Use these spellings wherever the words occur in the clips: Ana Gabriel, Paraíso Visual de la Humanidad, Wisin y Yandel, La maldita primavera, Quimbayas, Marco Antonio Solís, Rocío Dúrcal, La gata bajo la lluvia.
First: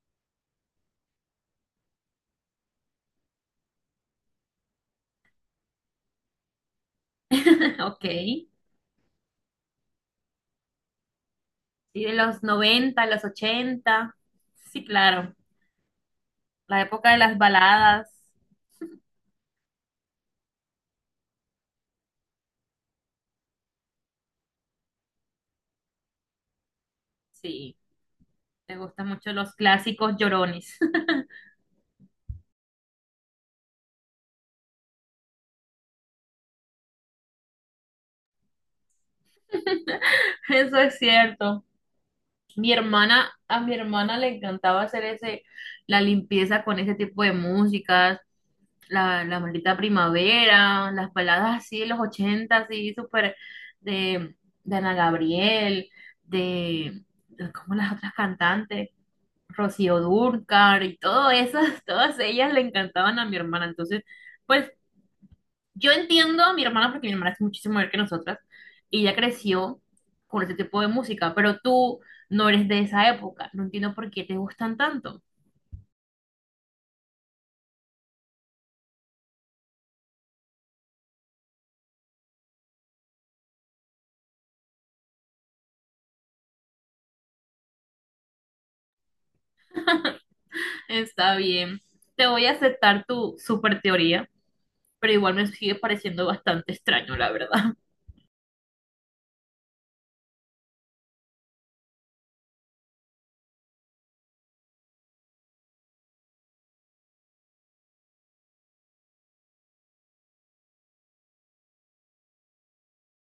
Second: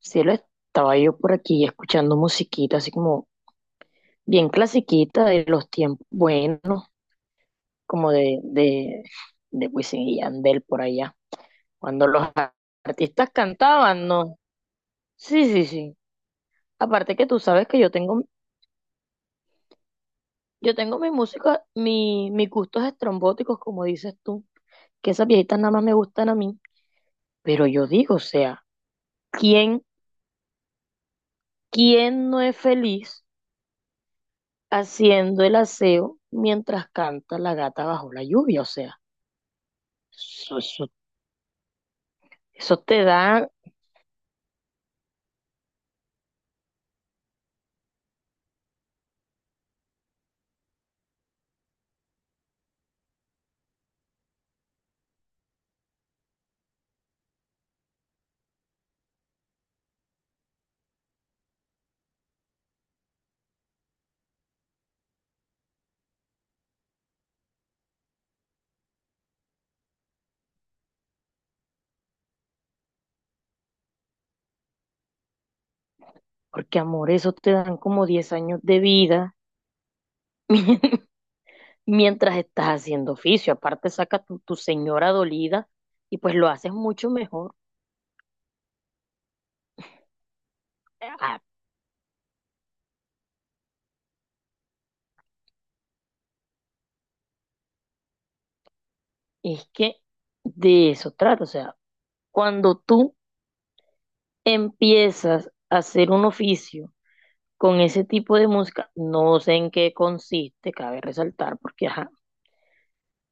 Sí, lo estaba yo por aquí escuchando musiquita, así como bien clasiquita de los tiempos buenos, Ok. como de Wisin y Yandel por allá, Sí, cuando de los los 90, los artistas cantaban, ochenta. ¿no? Sí, claro. Sí, sí, sí. La época Aparte de que las tú sabes que baladas. Yo tengo mi música, mis gustos estrombóticos, como dices tú, que esas viejitas nada más me gustan a mí, pero Sí, yo digo, o sea, me gustan mucho los ¿quién, clásicos llorones. ¿quién no es feliz haciendo el aseo mientras canta la gata bajo la lluvia? O sea. Eso, Eso eso, es cierto. Mi eso te hermana, da, a mi hermana le encantaba la limpieza con ese tipo de músicas, la maldita primavera, las baladas así de los 80, así súper de, de Ana Gabriel, de, ¿cómo las otras cantantes? Rocío Dúrcal y todo esas, todas ellas le encantaban a mi hermana. Entonces, pues yo entiendo a mi hermana porque mi hermana es muchísimo mayor que nosotras y ella creció con ese tipo de música, pero tú no eres de esa época. No entiendo por qué te gustan tanto. porque amor, eso te dan como 10 años de vida mientras estás haciendo oficio. Aparte, saca tu señora dolida y pues lo haces mucho mejor. Está Ah, bien, te voy a aceptar tu super teoría, pero igual me sigue pareciendo bastante extraño, la verdad. es que de eso trata. O sea, cuando tú empiezas a hacer un oficio con ese tipo de música, no sé en qué consiste, cabe resaltar, porque ajá,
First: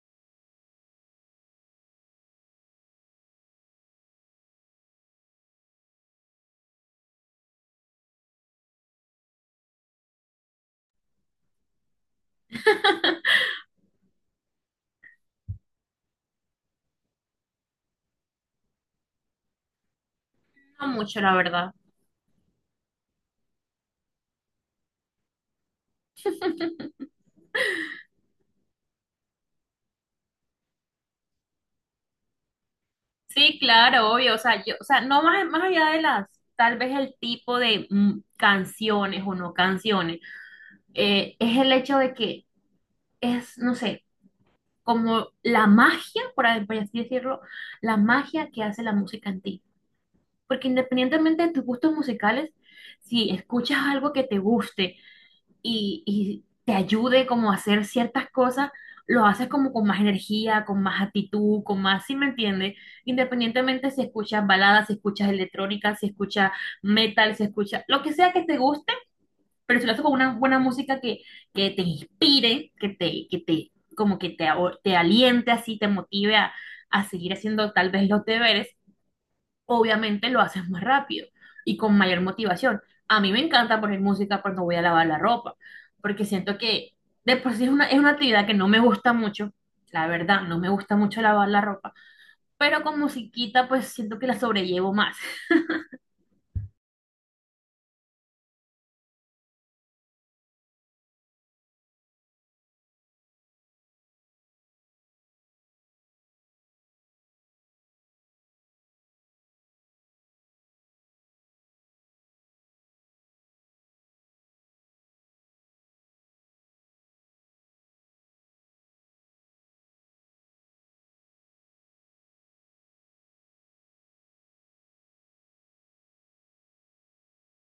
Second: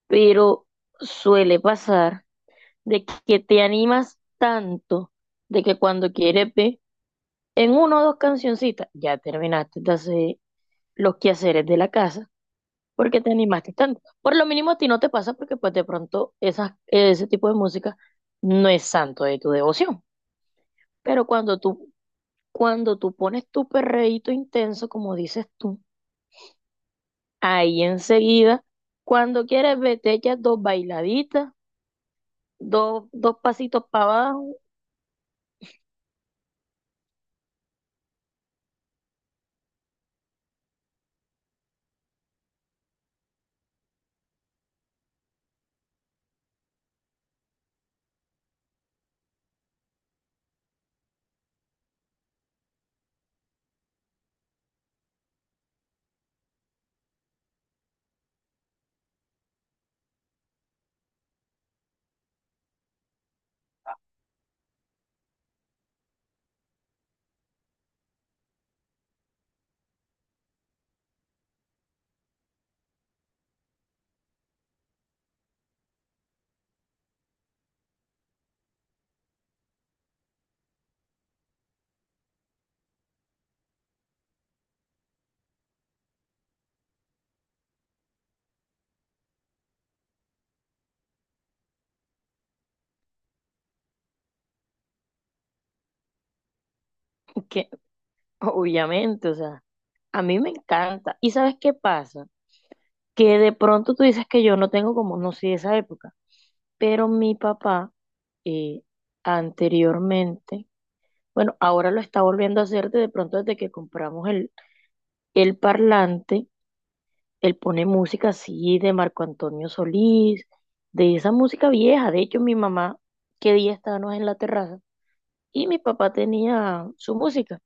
pero suele pasar de que te animas tanto de que cuando quieres ver. En uno o dos cancioncitas ya terminaste de hacer los quehaceres de la casa porque te animaste tanto. Por lo mínimo a ti no te pasa porque pues de pronto esas, ese tipo de música no es santo de tu devoción. No mucho, Pero la verdad. Cuando tú pones tu perreíto intenso, como dices tú, ahí enseguida, cuando quieres ver, te echas dos bailaditas, dos Sí, pasitos para claro, obvio, o abajo, sea, yo, o sea, no más, más allá de las, tal vez el tipo de canciones o no canciones, es el hecho de que es, no sé, como la magia, por así decirlo, la magia que hace la música en ti. Porque independientemente de tus gustos musicales, si escuchas algo que te guste y te ayude como a hacer ciertas cosas, lo haces como con más energía, con más actitud, con más, si me entiendes? Independientemente si escuchas baladas, si escuchas electrónica, si escuchas metal, si escuchas lo que sea que te guste pero si lo haces con una buena música que te inspire, que te, como que te, a- te aliente así, te motive a seguir haciendo tal vez los deberes, obviamente lo haces más rápido y con mayor motivación. A mí me encanta poner música cuando voy a lavar la ropa, porque siento que de por sí es una actividad que no me gusta mucho, la verdad, no me gusta mucho lavar la ropa, pero con musiquita pues siento que la sobrellevo más. que obviamente, o sea, a mí me encanta. ¿Y sabes qué pasa? Que de pronto tú dices que yo no tengo como, no sé, esa época, pero mi papá eh, anteriormente, bueno, ahora lo está volviendo a hacer de pronto desde que compramos el parlante, él pone música así de Marco Antonio Solís, de esa música vieja, de hecho mi mamá, que día estábamos en la terraza, y mi papá tenía su música,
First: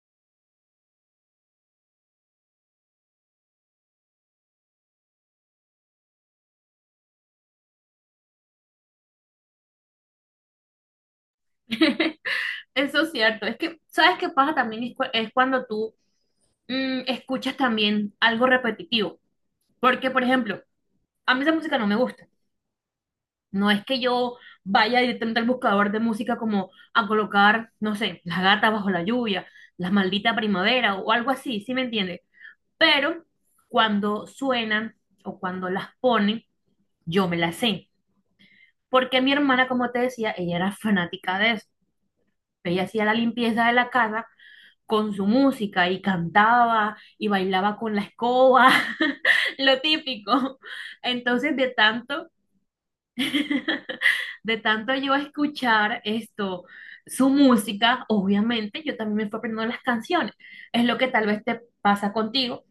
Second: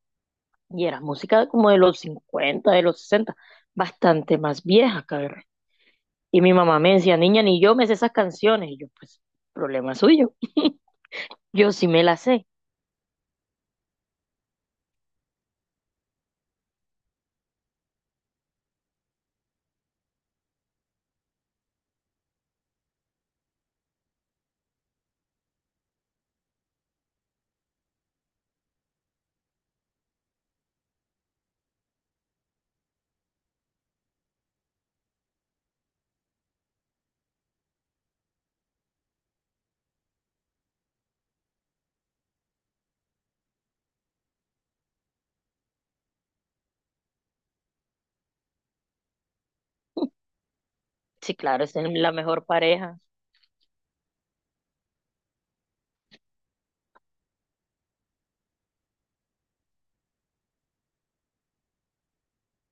y era música como de los 50 de los 60 bastante más vieja, cabe. Y mi mamá me decía, niña, ni yo me sé esas canciones. Y yo, pues, problema suyo. Yo sí me las sé. Eso es cierto. Es que, ¿sabes qué pasa también? Es cuando tú escuchas también algo repetitivo. Porque, por ejemplo, a mí esa música no me gusta. No es que yo vaya directamente al buscador de música como a colocar, no sé, La gata bajo la lluvia, La maldita primavera o algo así, ¿sí me entiendes? Pero cuando suenan o cuando las ponen, yo me las sé. Porque mi hermana, como te decía, ella era fanática de eso. Ella hacía la limpieza de la casa con su música y cantaba y bailaba con la escoba, lo típico. Sí, Entonces, claro, de es la tanto, mejor pareja. de tanto yo escuchar esto, su música, obviamente yo también me fui aprendiendo las canciones. Es lo que tal vez te pasa contigo.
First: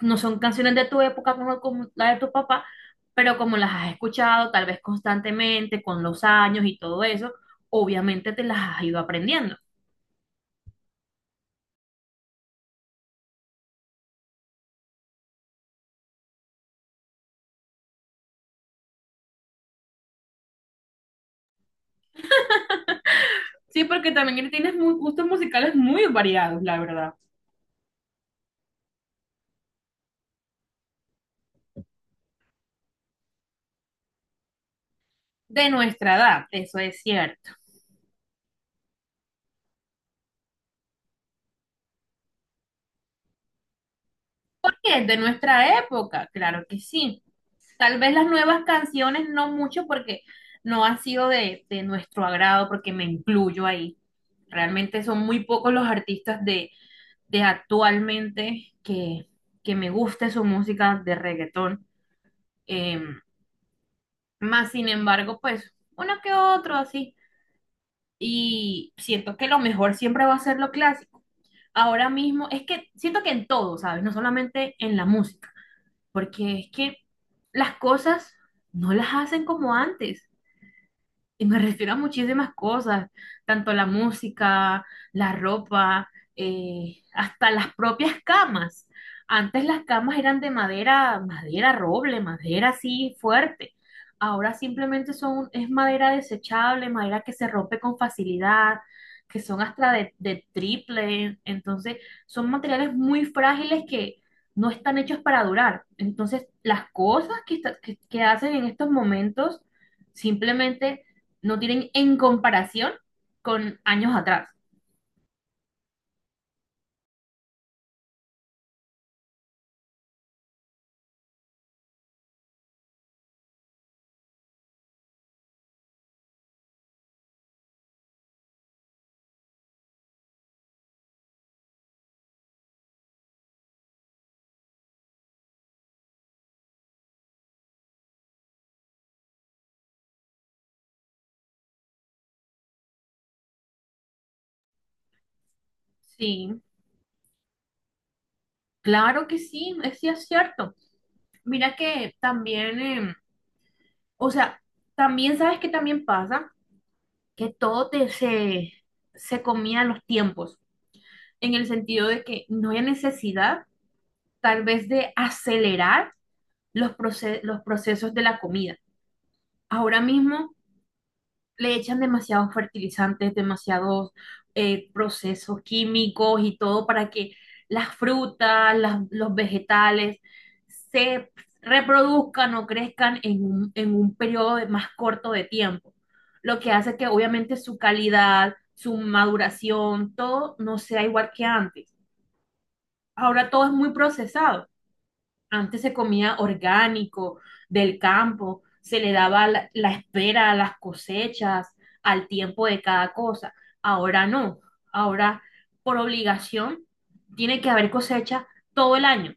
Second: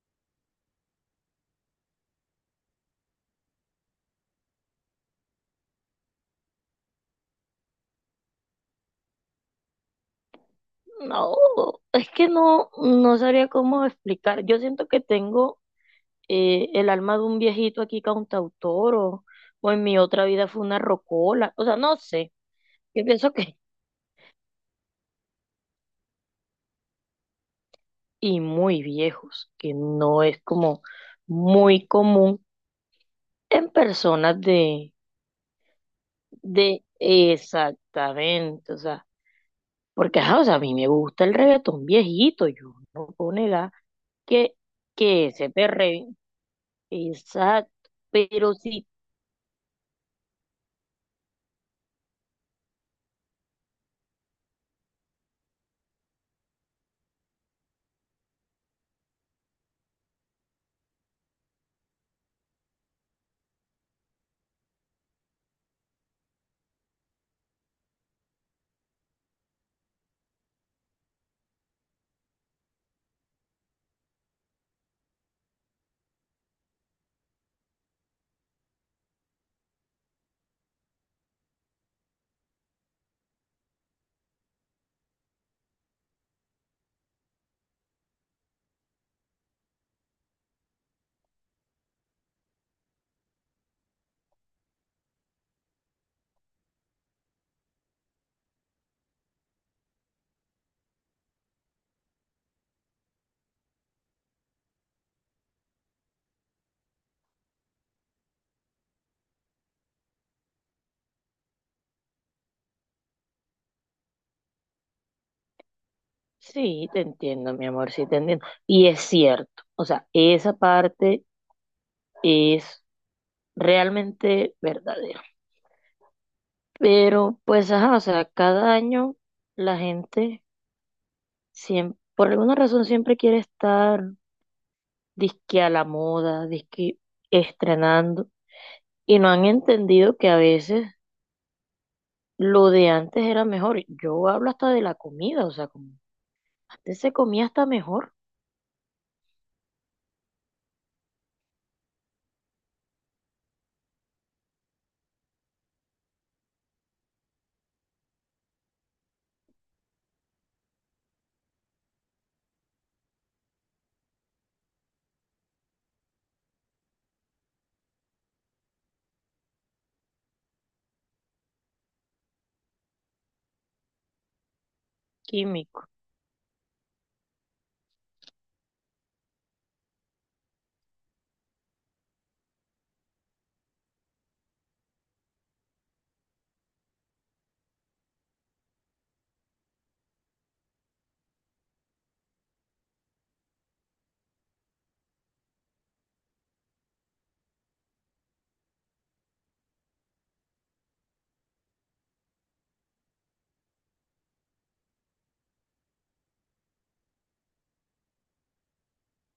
No son canciones de tu época como, como la de tu papá, pero como las has escuchado tal vez constantemente, con los años y todo eso, obviamente te las has ido aprendiendo. No, es que no, no sabría cómo explicar. Yo siento que tengo el alma de un viejito aquí cantautor o en mi otra vida fue una rocola. O sea, no sé. Yo pienso que, Sí, porque también tienes muy, gustos musicales muy variados, la verdad. y muy viejos, que no es como muy común en personas De nuestra edad, eso de, es cierto. exactamente, o sea. Porque, ajá, o sea, a mí me gusta el reggaetón viejito, yo no puedo negar que, ¿Por qué? De que ese nuestra perreo, época, claro que sí. exacto, Tal vez las pero nuevas sí, canciones no mucho porque no ha sido de nuestro agrado, porque me incluyo ahí. Realmente son muy pocos los artistas de actualmente que me guste su música de reggaetón. Eh, Más sin embargo, pues uno que otro así. Y siento que lo mejor siempre va a ser lo clásico. Ahora mismo, es que siento que en todo, ¿sabes? No solamente en la música, porque es que las cosas no las hacen como antes. Y me refiero a muchísimas cosas, tanto la música, la ropa, hasta las propias camas. Antes las camas eran de madera, madera roble, madera así fuerte. Ahora simplemente son, es madera desechable, madera que se rompe con facilidad, que son hasta de triple. Entonces, son materiales muy frágiles que no están hechos para durar. Entonces, las cosas que, que hacen en estos momentos simplemente no tienen en comparación con años atrás. sí, te entiendo, mi amor, sí te entiendo. Y es cierto, o sea, esa parte es realmente verdadera. Pero, pues, ajá, o sea, cada año la gente siempre, por alguna razón siempre quiere estar disque a la moda, disque estrenando, y no han entendido que a veces lo de antes era mejor. Yo hablo hasta de la comida, o sea, como Sí, antes se comía hasta mejor claro que sí es cierto. Mira que también, o sea, también sabes que también pasa que se, se comía en los tiempos, en el sentido de que no hay necesidad tal vez de acelerar los, los procesos de la comida. Ahora mismo le echan demasiados fertilizantes, demasiados procesos químico. químicos y todo para que las frutas, los vegetales se reproduzcan o crezcan en un periodo más corto de tiempo, lo que hace que obviamente su calidad, su maduración, todo no sea igual que antes. Ahora todo es muy procesado. Antes se comía orgánico, del campo, se le daba la, la espera a las cosechas, al tiempo de cada cosa. Ahora no, ahora por obligación tiene que haber cosecha todo el año.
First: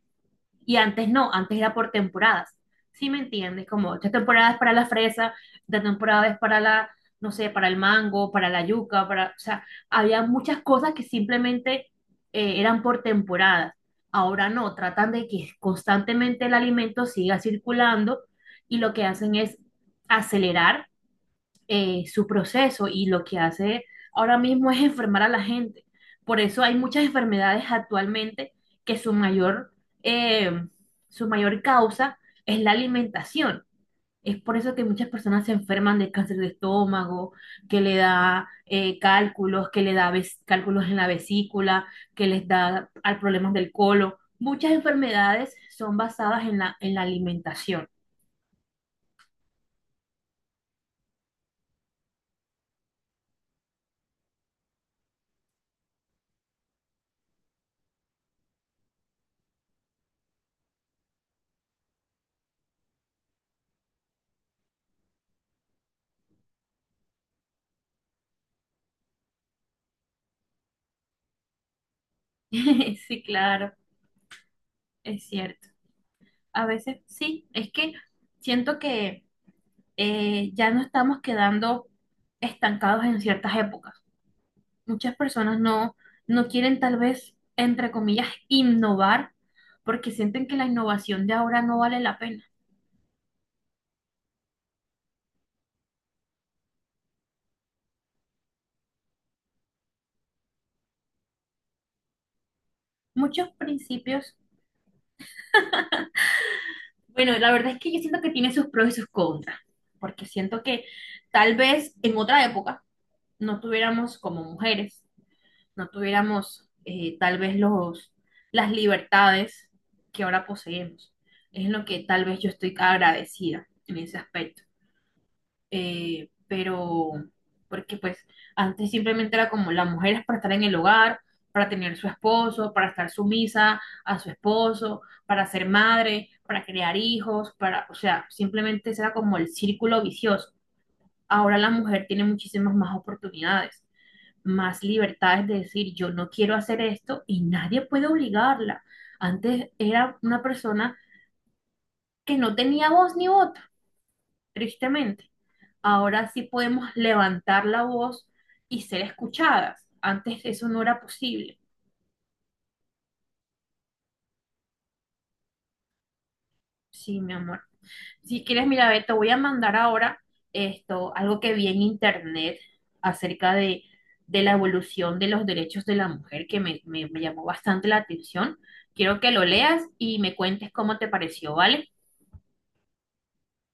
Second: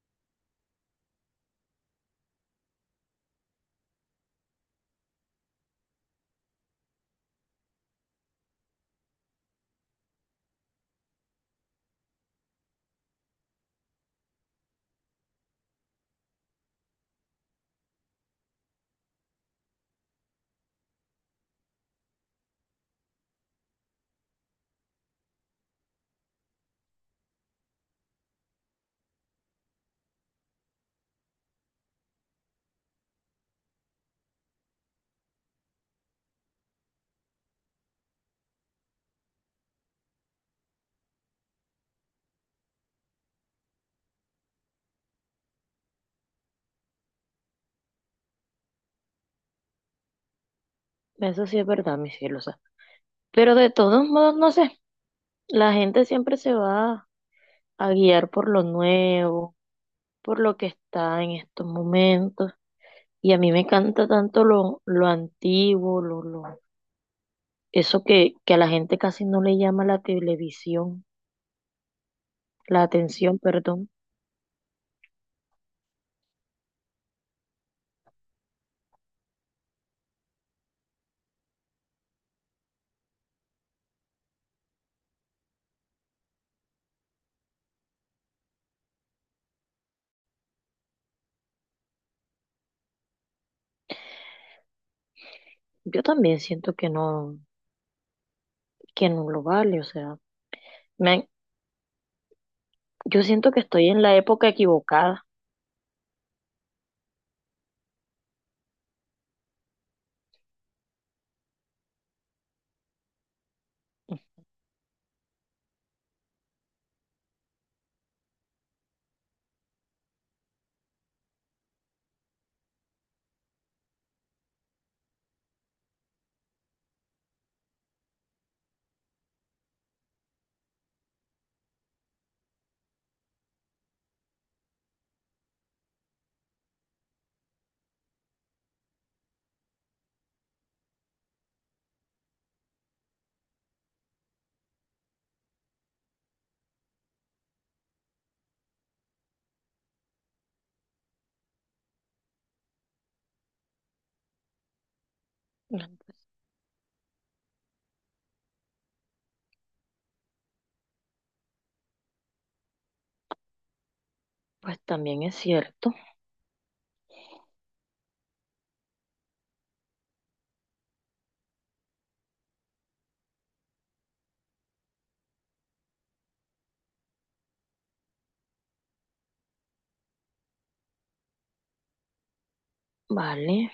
Y antes no, antes era por temporadas. ¿Sí me entiendes? Como esta temporada es para la fresa, esta temporada es para la, no sé, para el mango, para la yuca, para, o sea, había muchas cosas que simplemente eran por temporadas. Ahora no, tratan de que constantemente el alimento siga circulando y lo que hacen es acelerar su proceso y lo que hace ahora mismo es enfermar a la gente. Por eso hay muchas enfermedades actualmente que eh, su mayor causa es la alimentación. Es por eso que muchas personas se enferman de cáncer de estómago, que le da cálculos, que le da cálculos en la vesícula, que les da al problemas del colon. Muchas enfermedades son basadas en la alimentación. Eso sí es verdad, mi cielo, o sea. Pero de todos modos, no sé, la gente siempre se va a guiar por lo nuevo, por lo que está en estos momentos. Y a mí me encanta tanto lo antiguo, eso que a la gente casi no le llama la televisión, la Sí, atención, claro, perdón. es cierto. A veces sí, es que siento que ya no estamos quedando estancados en ciertas épocas. Muchas personas no, no quieren tal vez, entre comillas, innovar porque sienten que la innovación de ahora no vale la pena. Yo también siento que no lo vale, o sea. Me, yo Muchos siento que estoy en la principios, época equivocada. bueno, la verdad es que yo siento que tiene sus pros y sus contras, porque siento que tal vez en otra época no tuviéramos como mujeres no tuviéramos tal vez los, las libertades que ahora poseemos. Es en lo que tal vez yo estoy agradecida en ese aspecto. Eh, pero, porque pues antes simplemente era como las mujeres para estar en el hogar, para tener su esposo, para estar sumisa a su esposo, para ser madre, para crear hijos, para, o sea, simplemente ese era como el círculo vicioso. Ahora la mujer tiene muchísimas más oportunidades más libertades de decir yo no quiero hacer esto y nadie puede obligarla. Antes era una persona que no tenía voz ni voto, tristemente. Pues Ahora sí podemos levantar la voz y ser escuchadas. Antes eso no era posible. pues también es cierto, Sí, mi amor. Si quieres, mira, ve, te voy a mandar ahora esto, algo que vi en internet acerca de la evolución de los derechos de la mujer, que me, me llamó bastante la atención. Quiero que lo leas y me cuentes cómo te pareció, ¿vale? vale.